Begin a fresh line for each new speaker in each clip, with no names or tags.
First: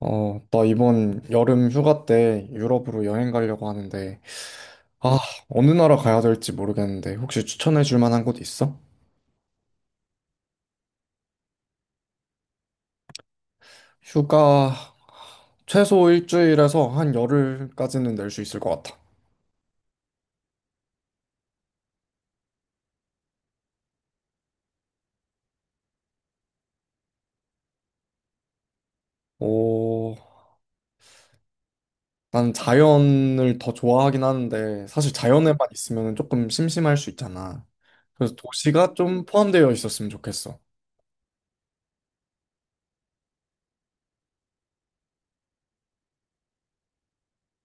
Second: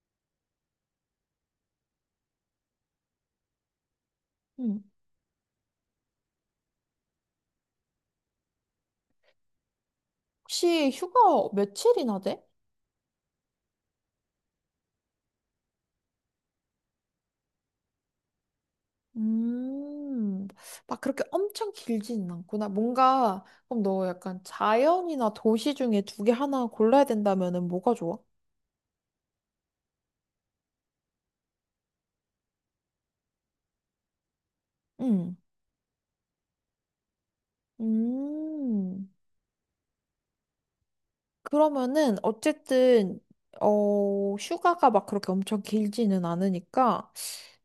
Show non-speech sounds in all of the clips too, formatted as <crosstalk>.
나 이번 여름 휴가 때 유럽으로 여행 가려고 하는데,
음.
아, 어느 나라 가야 될지 모르겠는데, 혹시 추천해 줄 만한 곳 있어?
혹시 휴가 며칠이나 돼?
휴가 최소 일주일에서 한 열흘까지는 낼 수 있을 것 같아.
음, 막 그렇게 엄청 길지는 않구나. 뭔가, 그럼 너 약간 자연이나 도시 중에 두 개 하나 골라야 된다면은 뭐가 좋아?
오, 난 자연을 더 좋아하긴 하는데, 사실
음,
자연에만 있으면 조금 심심할 수 있잖아. 그래서 도시가
음.
좀 포함되어 있었으면 좋겠어.
그러면은, 어쨌든, 휴가가 막 그렇게 엄청 길지는 않으니까,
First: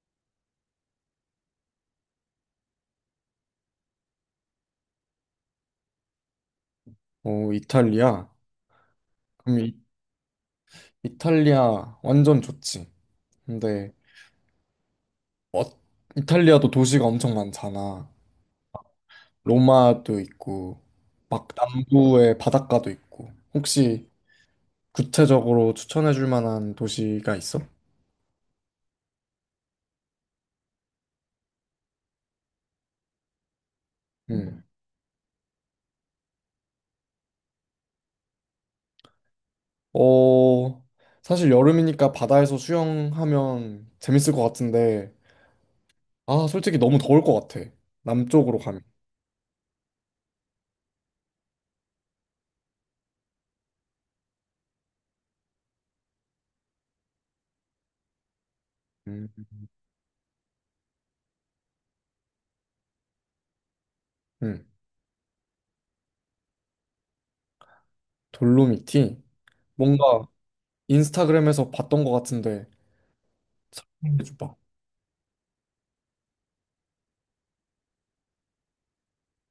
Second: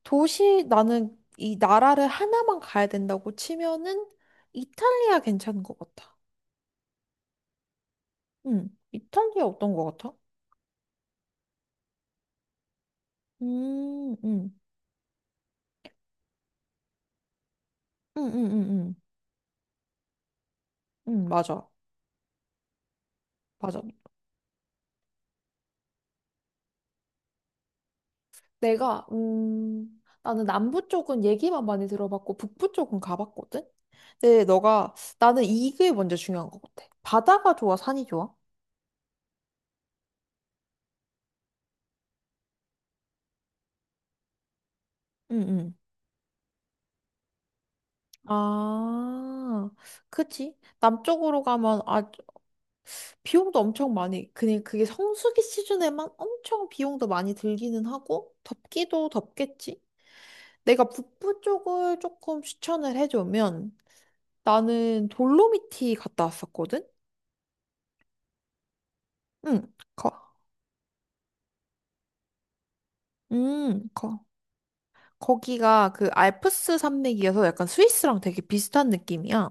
도시, 나는 이 나라를 하나만 가야 된다고 치면은, 이탈리아 괜찮은 것 같아.
오, 이탈리아?
이탈리아
그럼
어떤 것 같아?
이탈리아 완전 좋지. 근데
음, 음,
어, 이탈리아도 도시가 엄청 많잖아.
음, 음, 음,
로마도 있고, 막
맞아,
남부의 바닷가도 있고.
맞아.
혹시 구체적으로 추천해 줄 만한 도시가 있어?
나는 남부 쪽은 얘기만 많이 들어봤고, 북부 쪽은 가봤거든? 근데
음.
너가, 나는 이게 먼저 중요한 것 같아. 바다가 좋아, 산이 좋아?
어, 사실 여름이니까 바다에서 수영하면 재밌을 것 같은데,
응, 응.
아, 솔직히 너무 더울 것 같아. 남쪽으로 가면.
아, 그치. 남쪽으로 가면, 비용도 엄청 많이, 그냥 그게 성수기 시즌에만 엄청 비용도 많이 들기는 하고, 덥기도
음.
덥겠지? 내가 북부 쪽을 조금 추천을 해주면,
음.
나는 돌로미티 갔다 왔었거든?
돌로미티?
응, 거,
뭔가 인스타그램에서 봤던 것 같은데,
거.
설명해 줘봐.
거기가 그 알프스 산맥이어서 약간 스위스랑 되게 비슷한 느낌이야.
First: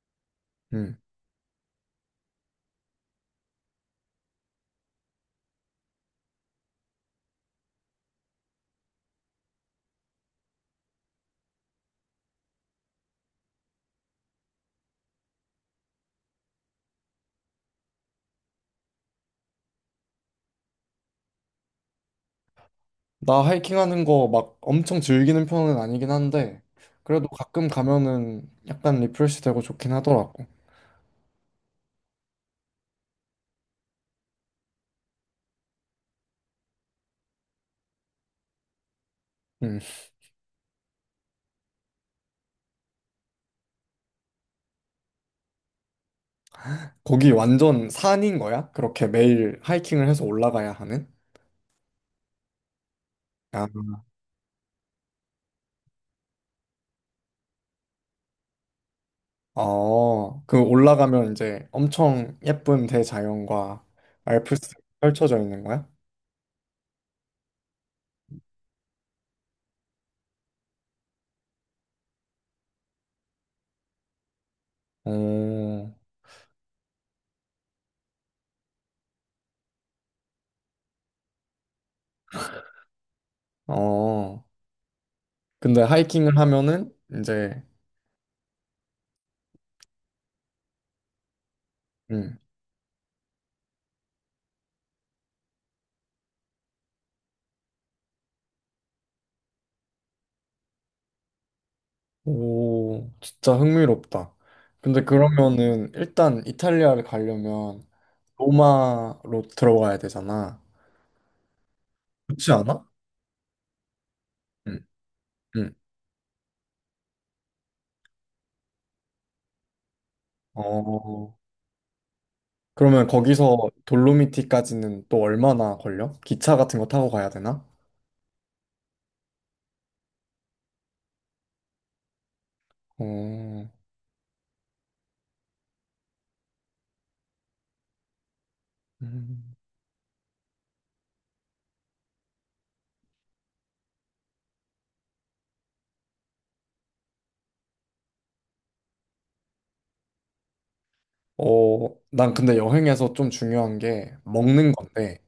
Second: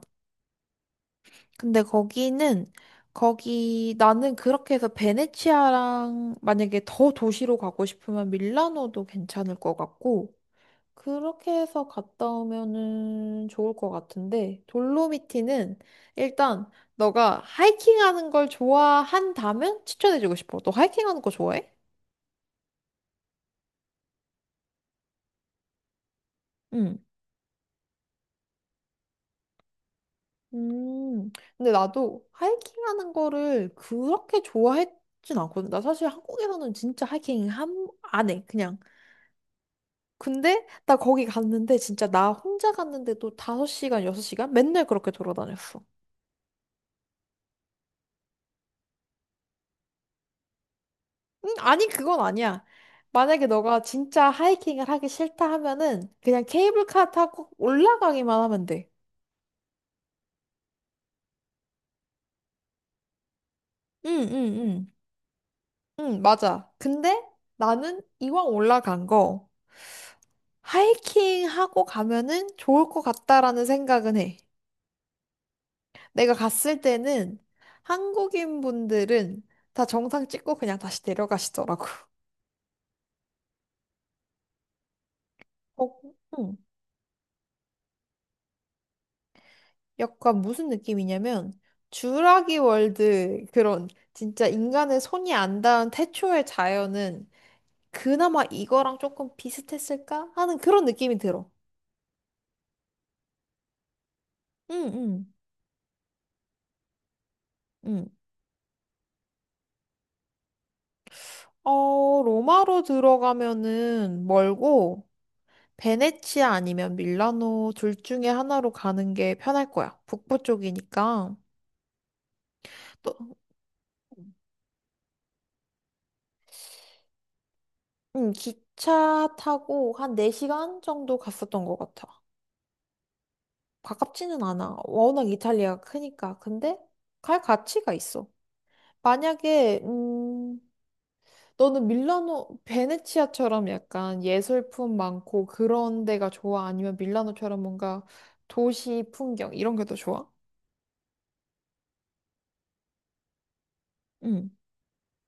근데 나는 그렇게 해서 베네치아랑 만약에 더 도시로 가고 싶으면 밀라노도 괜찮을 것 같고, 그렇게 해서 갔다 오면은 좋을 것 같은데, 돌로미티는 일단 너가 하이킹하는 걸 좋아한다면 추천해주고 싶어. 너 하이킹하는 거 좋아해?
나 하이킹하는 거 막 엄청 즐기는 편은 아니긴 한데
응.
그래도 가끔 가면은 약간 리프레시 되고 좋긴 하더라고.
음, 근데 나도 하이킹 하는 거를 그렇게 좋아했진 않거든. 나 사실 한국에서는 진짜 하이킹 안 해, 그냥.
음.
근데 나 거기 갔는데 진짜 나 혼자 갔는데도 5시간, 6시간 맨날 그렇게 돌아다녔어.
거기 완전 산인 거야? 그렇게 매일 하이킹을 해서 올라가야 하는?
아니, 그건 아니야. 만약에
아,
너가 진짜 하이킹을 하기 싫다 하면은 그냥 케이블카 타고 올라가기만 하면 돼.
그 올라가면 이제 엄청 예쁜 대자연과
응, 응,
알프스
응.
펼쳐져 있는 거야?
응, 맞아. 근데 나는 이왕 올라간 거 하이킹 하고 가면은 좋을 것 같다라는 생각은 해.
어,
내가 갔을 때는 한국인 분들은 다 정상 찍고 그냥 다시 내려가시더라고.
어. 근데
어,
하이킹을
응.
하면은 이제.
약간 무슨 느낌이냐면
음,
주라기 월드 그런 진짜 인간의 손이 안 닿은 태초의 자연은 그나마 이거랑 조금 비슷했을까 하는 그런 느낌이 들어.
오, 진짜 흥미롭다.
응,
근데
응,
그러면은 일단 이탈리아를 가려면
응.
로마로 들어가야 되잖아. 그렇지
로마로
않아?
들어가면은
응,
멀고
응.
베네치아 아니면 밀라노 둘 중에 하나로 가는 게 편할 거야. 북부 쪽이니까.
어, 그러면
또,
거기서 돌로미티까지는 또 얼마나 걸려? 기차 같은 거 타고 가야 되나?
기차 타고 한 4시간 정도 갔었던 것 같아.
어,
가깝지는 않아. 워낙 이탈리아가 크니까. 근데 갈 가치가 있어.
음.
만약에, 너는 밀라노, 베네치아처럼 약간 예술품 많고 그런 데가 좋아? 아니면 밀라노처럼 뭔가 도시 풍경 이런 게 더 좋아?
어, 난 근데 여행에서 좀 중요한 게
응.
먹는 건데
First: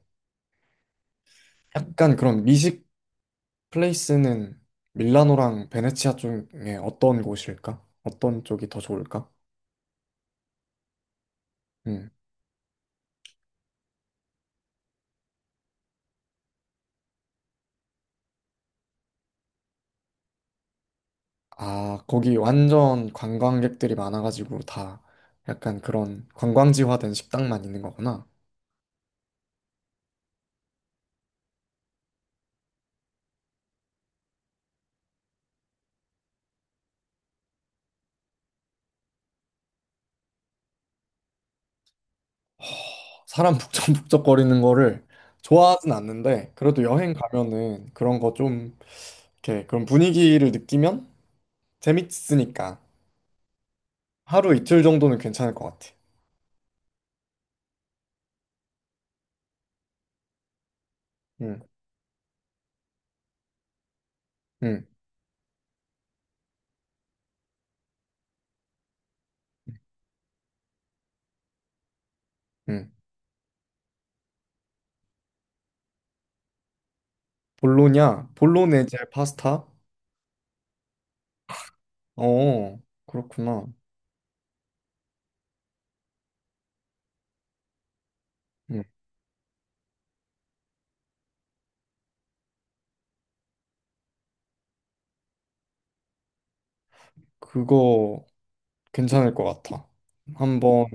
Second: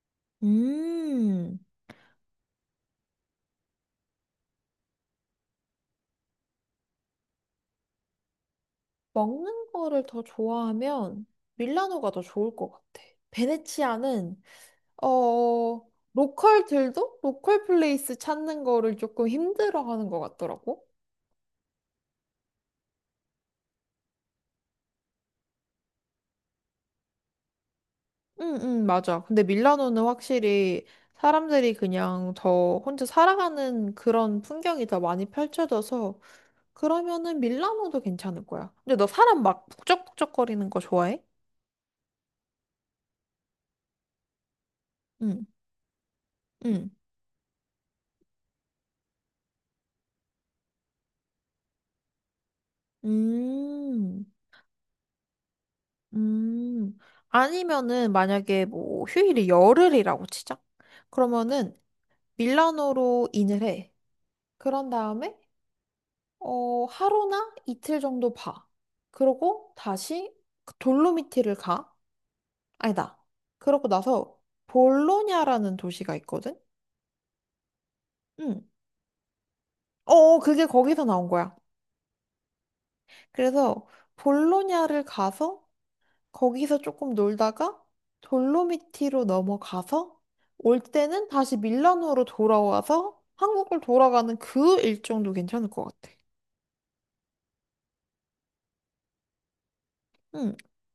음.
약간 그런 미식 플레이스는 밀라노랑 베네치아 쪽에 어떤 곳일까? 어떤 쪽이 더 좋을까?
먹는 거를 더 좋아하면
응.
밀라노가 더 좋을 것 같아. 베네치아는 어 로컬들도 로컬 플레이스 찾는 거를 조금 힘들어하는 것 같더라고.
아, 거기 완전 관광객들이 많아가지고 다 약간 그런 관광지화된 식당만 있는 거구나.
응, 응, 맞아. 근데 밀라노는 확실히 사람들이 그냥 더 혼자 살아가는 그런 풍경이 더 많이 펼쳐져서 그러면은 밀라노도 괜찮을 거야. 근데 너 사람 막 북적북적거리는 거 좋아해?
사람 북적북적거리는 거를
응,
좋아하진 않는데, 그래도
응.
여행 가면은 그런 거 좀, 이렇게 그런 분위기를 느끼면 재밌으니까
음.
하루 이틀 정도는 괜찮을 것 같아.
음, 아니면은 만약에 뭐 휴일이 열흘이라고 치자.
응,
그러면은 밀라노로 인을 해.
응,
그런 다음에 하루나 이틀 정도 봐. 그러고 다시 그 돌로미티를 가.
응.
아니다. 그러고 나서 볼로냐라는 도시가 있거든.
볼로냐?
응.
볼로네제 파스타?
그게 거기서 나온 거야.
어, 그렇구나.
그래서 볼로냐를 가서 거기서 조금 놀다가
응,
돌로미티로 넘어가서 올 때는 다시 밀라노로 돌아와서 한국을 돌아가는 그 일정도 괜찮을 것 같아.
그거 괜찮을 것 같아.
응,
한번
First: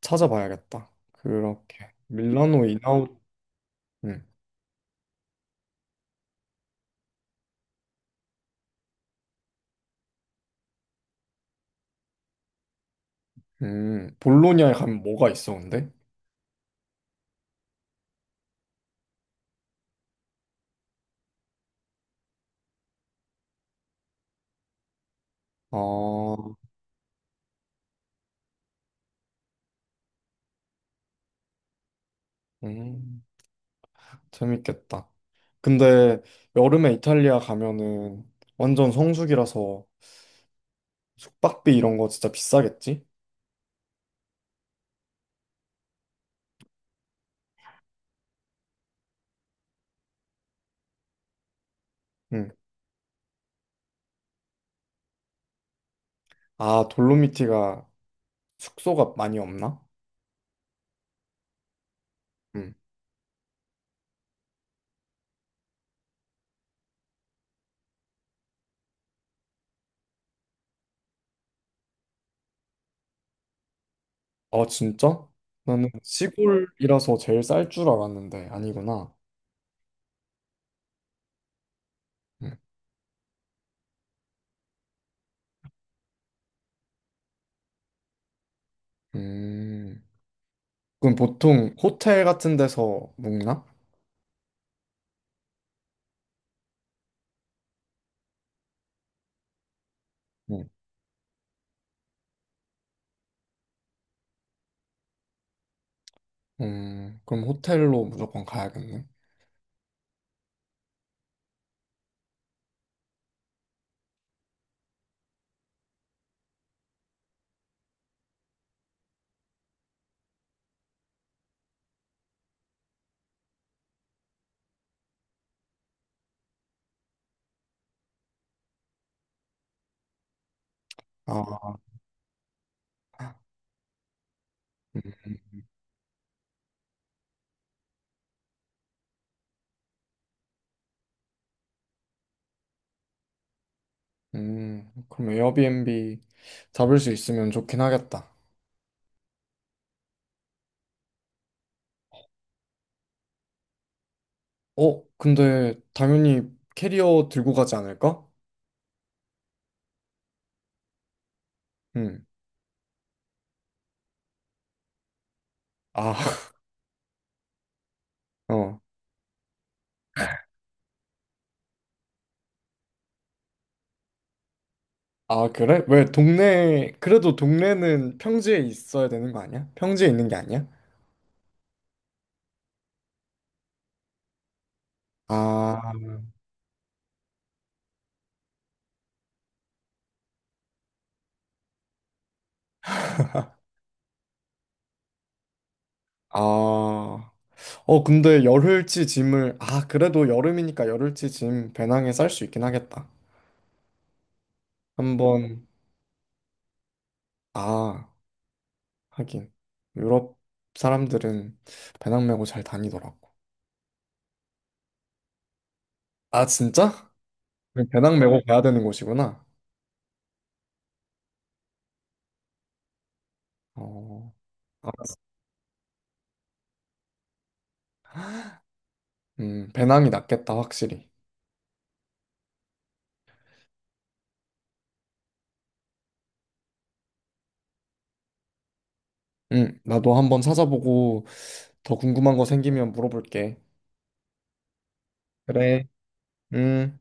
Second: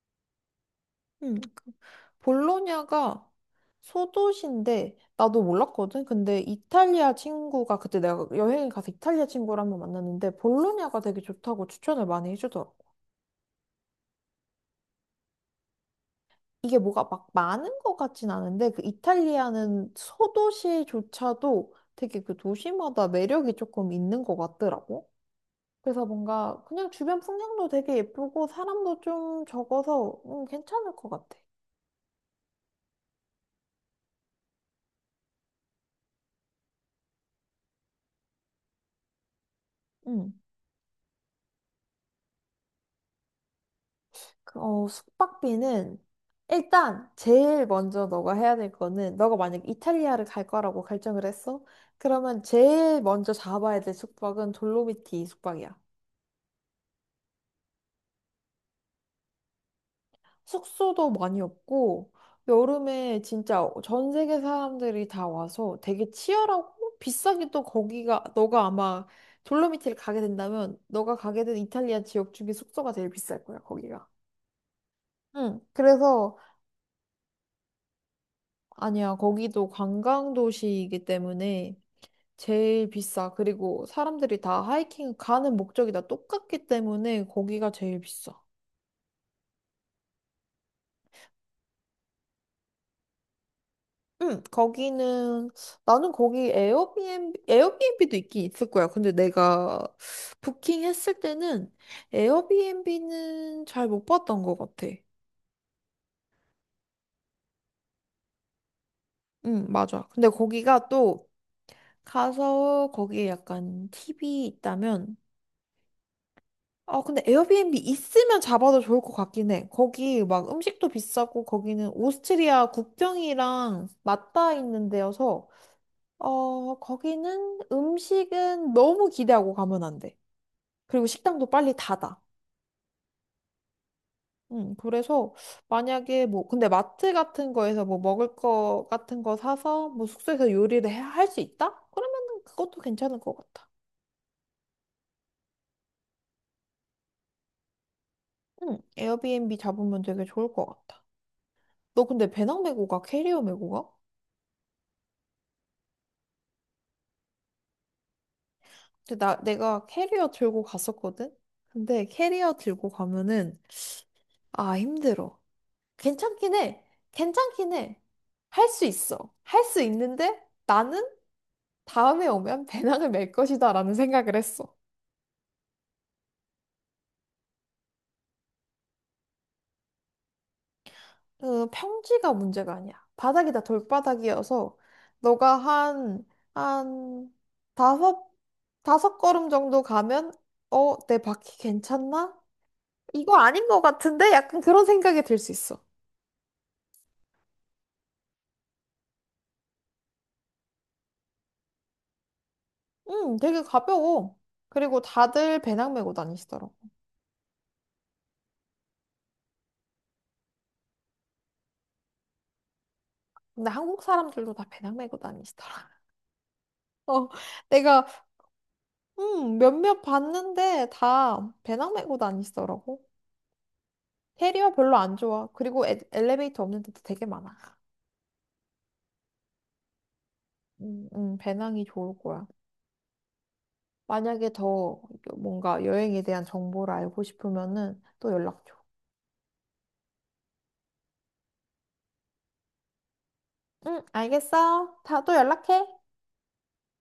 찾아봐야겠다.
응.
그렇게. 밀라노 인아웃.
볼로냐가
음.
소도시인데 나도 몰랐거든. 근데 이탈리아 친구가 그때 내가 여행을 가서 이탈리아 친구를 한 번 만났는데 볼로냐가 되게 좋다고 추천을 많이 해주더라고.
음. 볼로냐에 가면 뭐가 있어, 근데?
이게 뭐가 막 많은 것 같진 않은데 그 이탈리아는 소도시조차도 되게 그 도시마다 매력이 조금 있는 것 같더라고. 그래서
아,
뭔가 그냥 주변 풍경도 되게 예쁘고 사람도 좀 적어서 괜찮을 것 같아.
음. 재밌겠다. 근데 여름에 이탈리아 가면은 완전 성수기라서
음.
숙박비 이런 거 진짜 비싸겠지?
숙박비는 일단 제일 먼저 너가 해야 될 거는 너가 만약 이탈리아를 갈 거라고 결정을 했어? 그러면
응.
제일 먼저 잡아야 될 숙박은 돌로미티 숙박이야.
아, 돌로미티가 숙소가 많이 없나?
숙소도 많이 없고
응.
여름에 진짜 전 세계 사람들이 다 와서 되게 치열하고 비싸게 또 거기가 너가 아마 돌로미티를 가게 된다면 너가 가게 된 이탈리아 지역 중에 숙소가 제일 비쌀 거야 거기가.
아, 진짜?
응.
나는
그래서
시골이라서 제일 쌀 줄 알았는데 아니구나.
아니야 거기도 관광 도시이기 때문에
음.
제일 비싸. 그리고 사람들이 다 하이킹 가는 목적이 다 똑같기 때문에 거기가 제일 비싸.
음. 그럼 보통 호텔 같은 데서 묵나?
응, 거기는 나는 거기 에어비앤비도 있긴 있을 거야. 근데 내가
응.
부킹했을 때는 에어비앤비는 잘 못 봤던 것 같아.
그럼 호텔로 무조건 가야겠네.
응, 맞아. 근데 거기가 또 가서 거기에 약간 팁이 있다면 근데 에어비앤비 있으면 잡아도 좋을 것 같긴 해. 거기 막 음식도 비싸고 거기는 오스트리아 국경이랑 맞닿아 있는 데여서 거기는 음식은 너무 기대하고 가면 안 돼. 그리고 식당도 빨리
아,
닫아. 그래서
음,
만약에 뭐, 근데 마트 같은 거에서 뭐 먹을 거 같은 거 사서 뭐 숙소에서 요리를 할 수 있다? 그러면은 그것도 괜찮을 것 같아.
그럼 에어비앤비 잡을 수 있으면 좋긴 하겠다.
에어비앤비 잡으면 되게 좋을 것 같아. 너 근데 배낭 메고 가? 캐리어 메고 가?
근데 당연히 캐리어 들고 가지 않을까?
근데 내가 캐리어 들고 갔었거든? 근데
음,
캐리어 들고 가면은, 아, 힘들어.
아,
괜찮긴
<laughs>
해. 괜찮긴 해. 할
어,
수 있어. 할 수 있는데 나는 다음에 오면 배낭을 멜 것이다 라는 생각을 했어.
아, 그래? 왜 동네, 그래도 동네는 평지에 있어야 되는 거 아니야? 평지에 있는 게 아니야?
그 평지가 문제가 아니야. 바닥이 다 돌바닥이어서 너가
아,
한 다섯, 다섯 걸음 정도 가면 내 바퀴 괜찮나? 이거 아닌 것 같은데? 약간 그런 생각이 들 수 있어.
아, 근데 열흘치 짐을, 아, 그래도 여름이니까 열흘치 짐 배낭에 쌀 수 있긴 하겠다.
되게 가벼워. 그리고 다들
한번,
배낭 메고 다니시더라고.
아, 하긴 유럽 사람들은 배낭 메고 잘 다니더라고.
근데 한국 사람들도 다 배낭 메고 다니시더라. <laughs>
아 진짜?
어,
그럼
내가
배낭 메고 가야 되는 곳이구나.
몇몇 봤는데 다 배낭 메고 다니시더라고.
어,
테리어 별로 안
알았어.
좋아. 그리고 엘리베이터 없는 데도 되게 많아.
배낭이 낫겠다 확실히.
배낭이 좋을 거야. 만약에 더 뭔가 여행에 대한 정보를 알고 싶으면은 또 연락 줘.
나도 한번 찾아보고 더 궁금한 거 생기면 물어볼게.
응, 알겠어. 다 또 연락해.
그래. 음.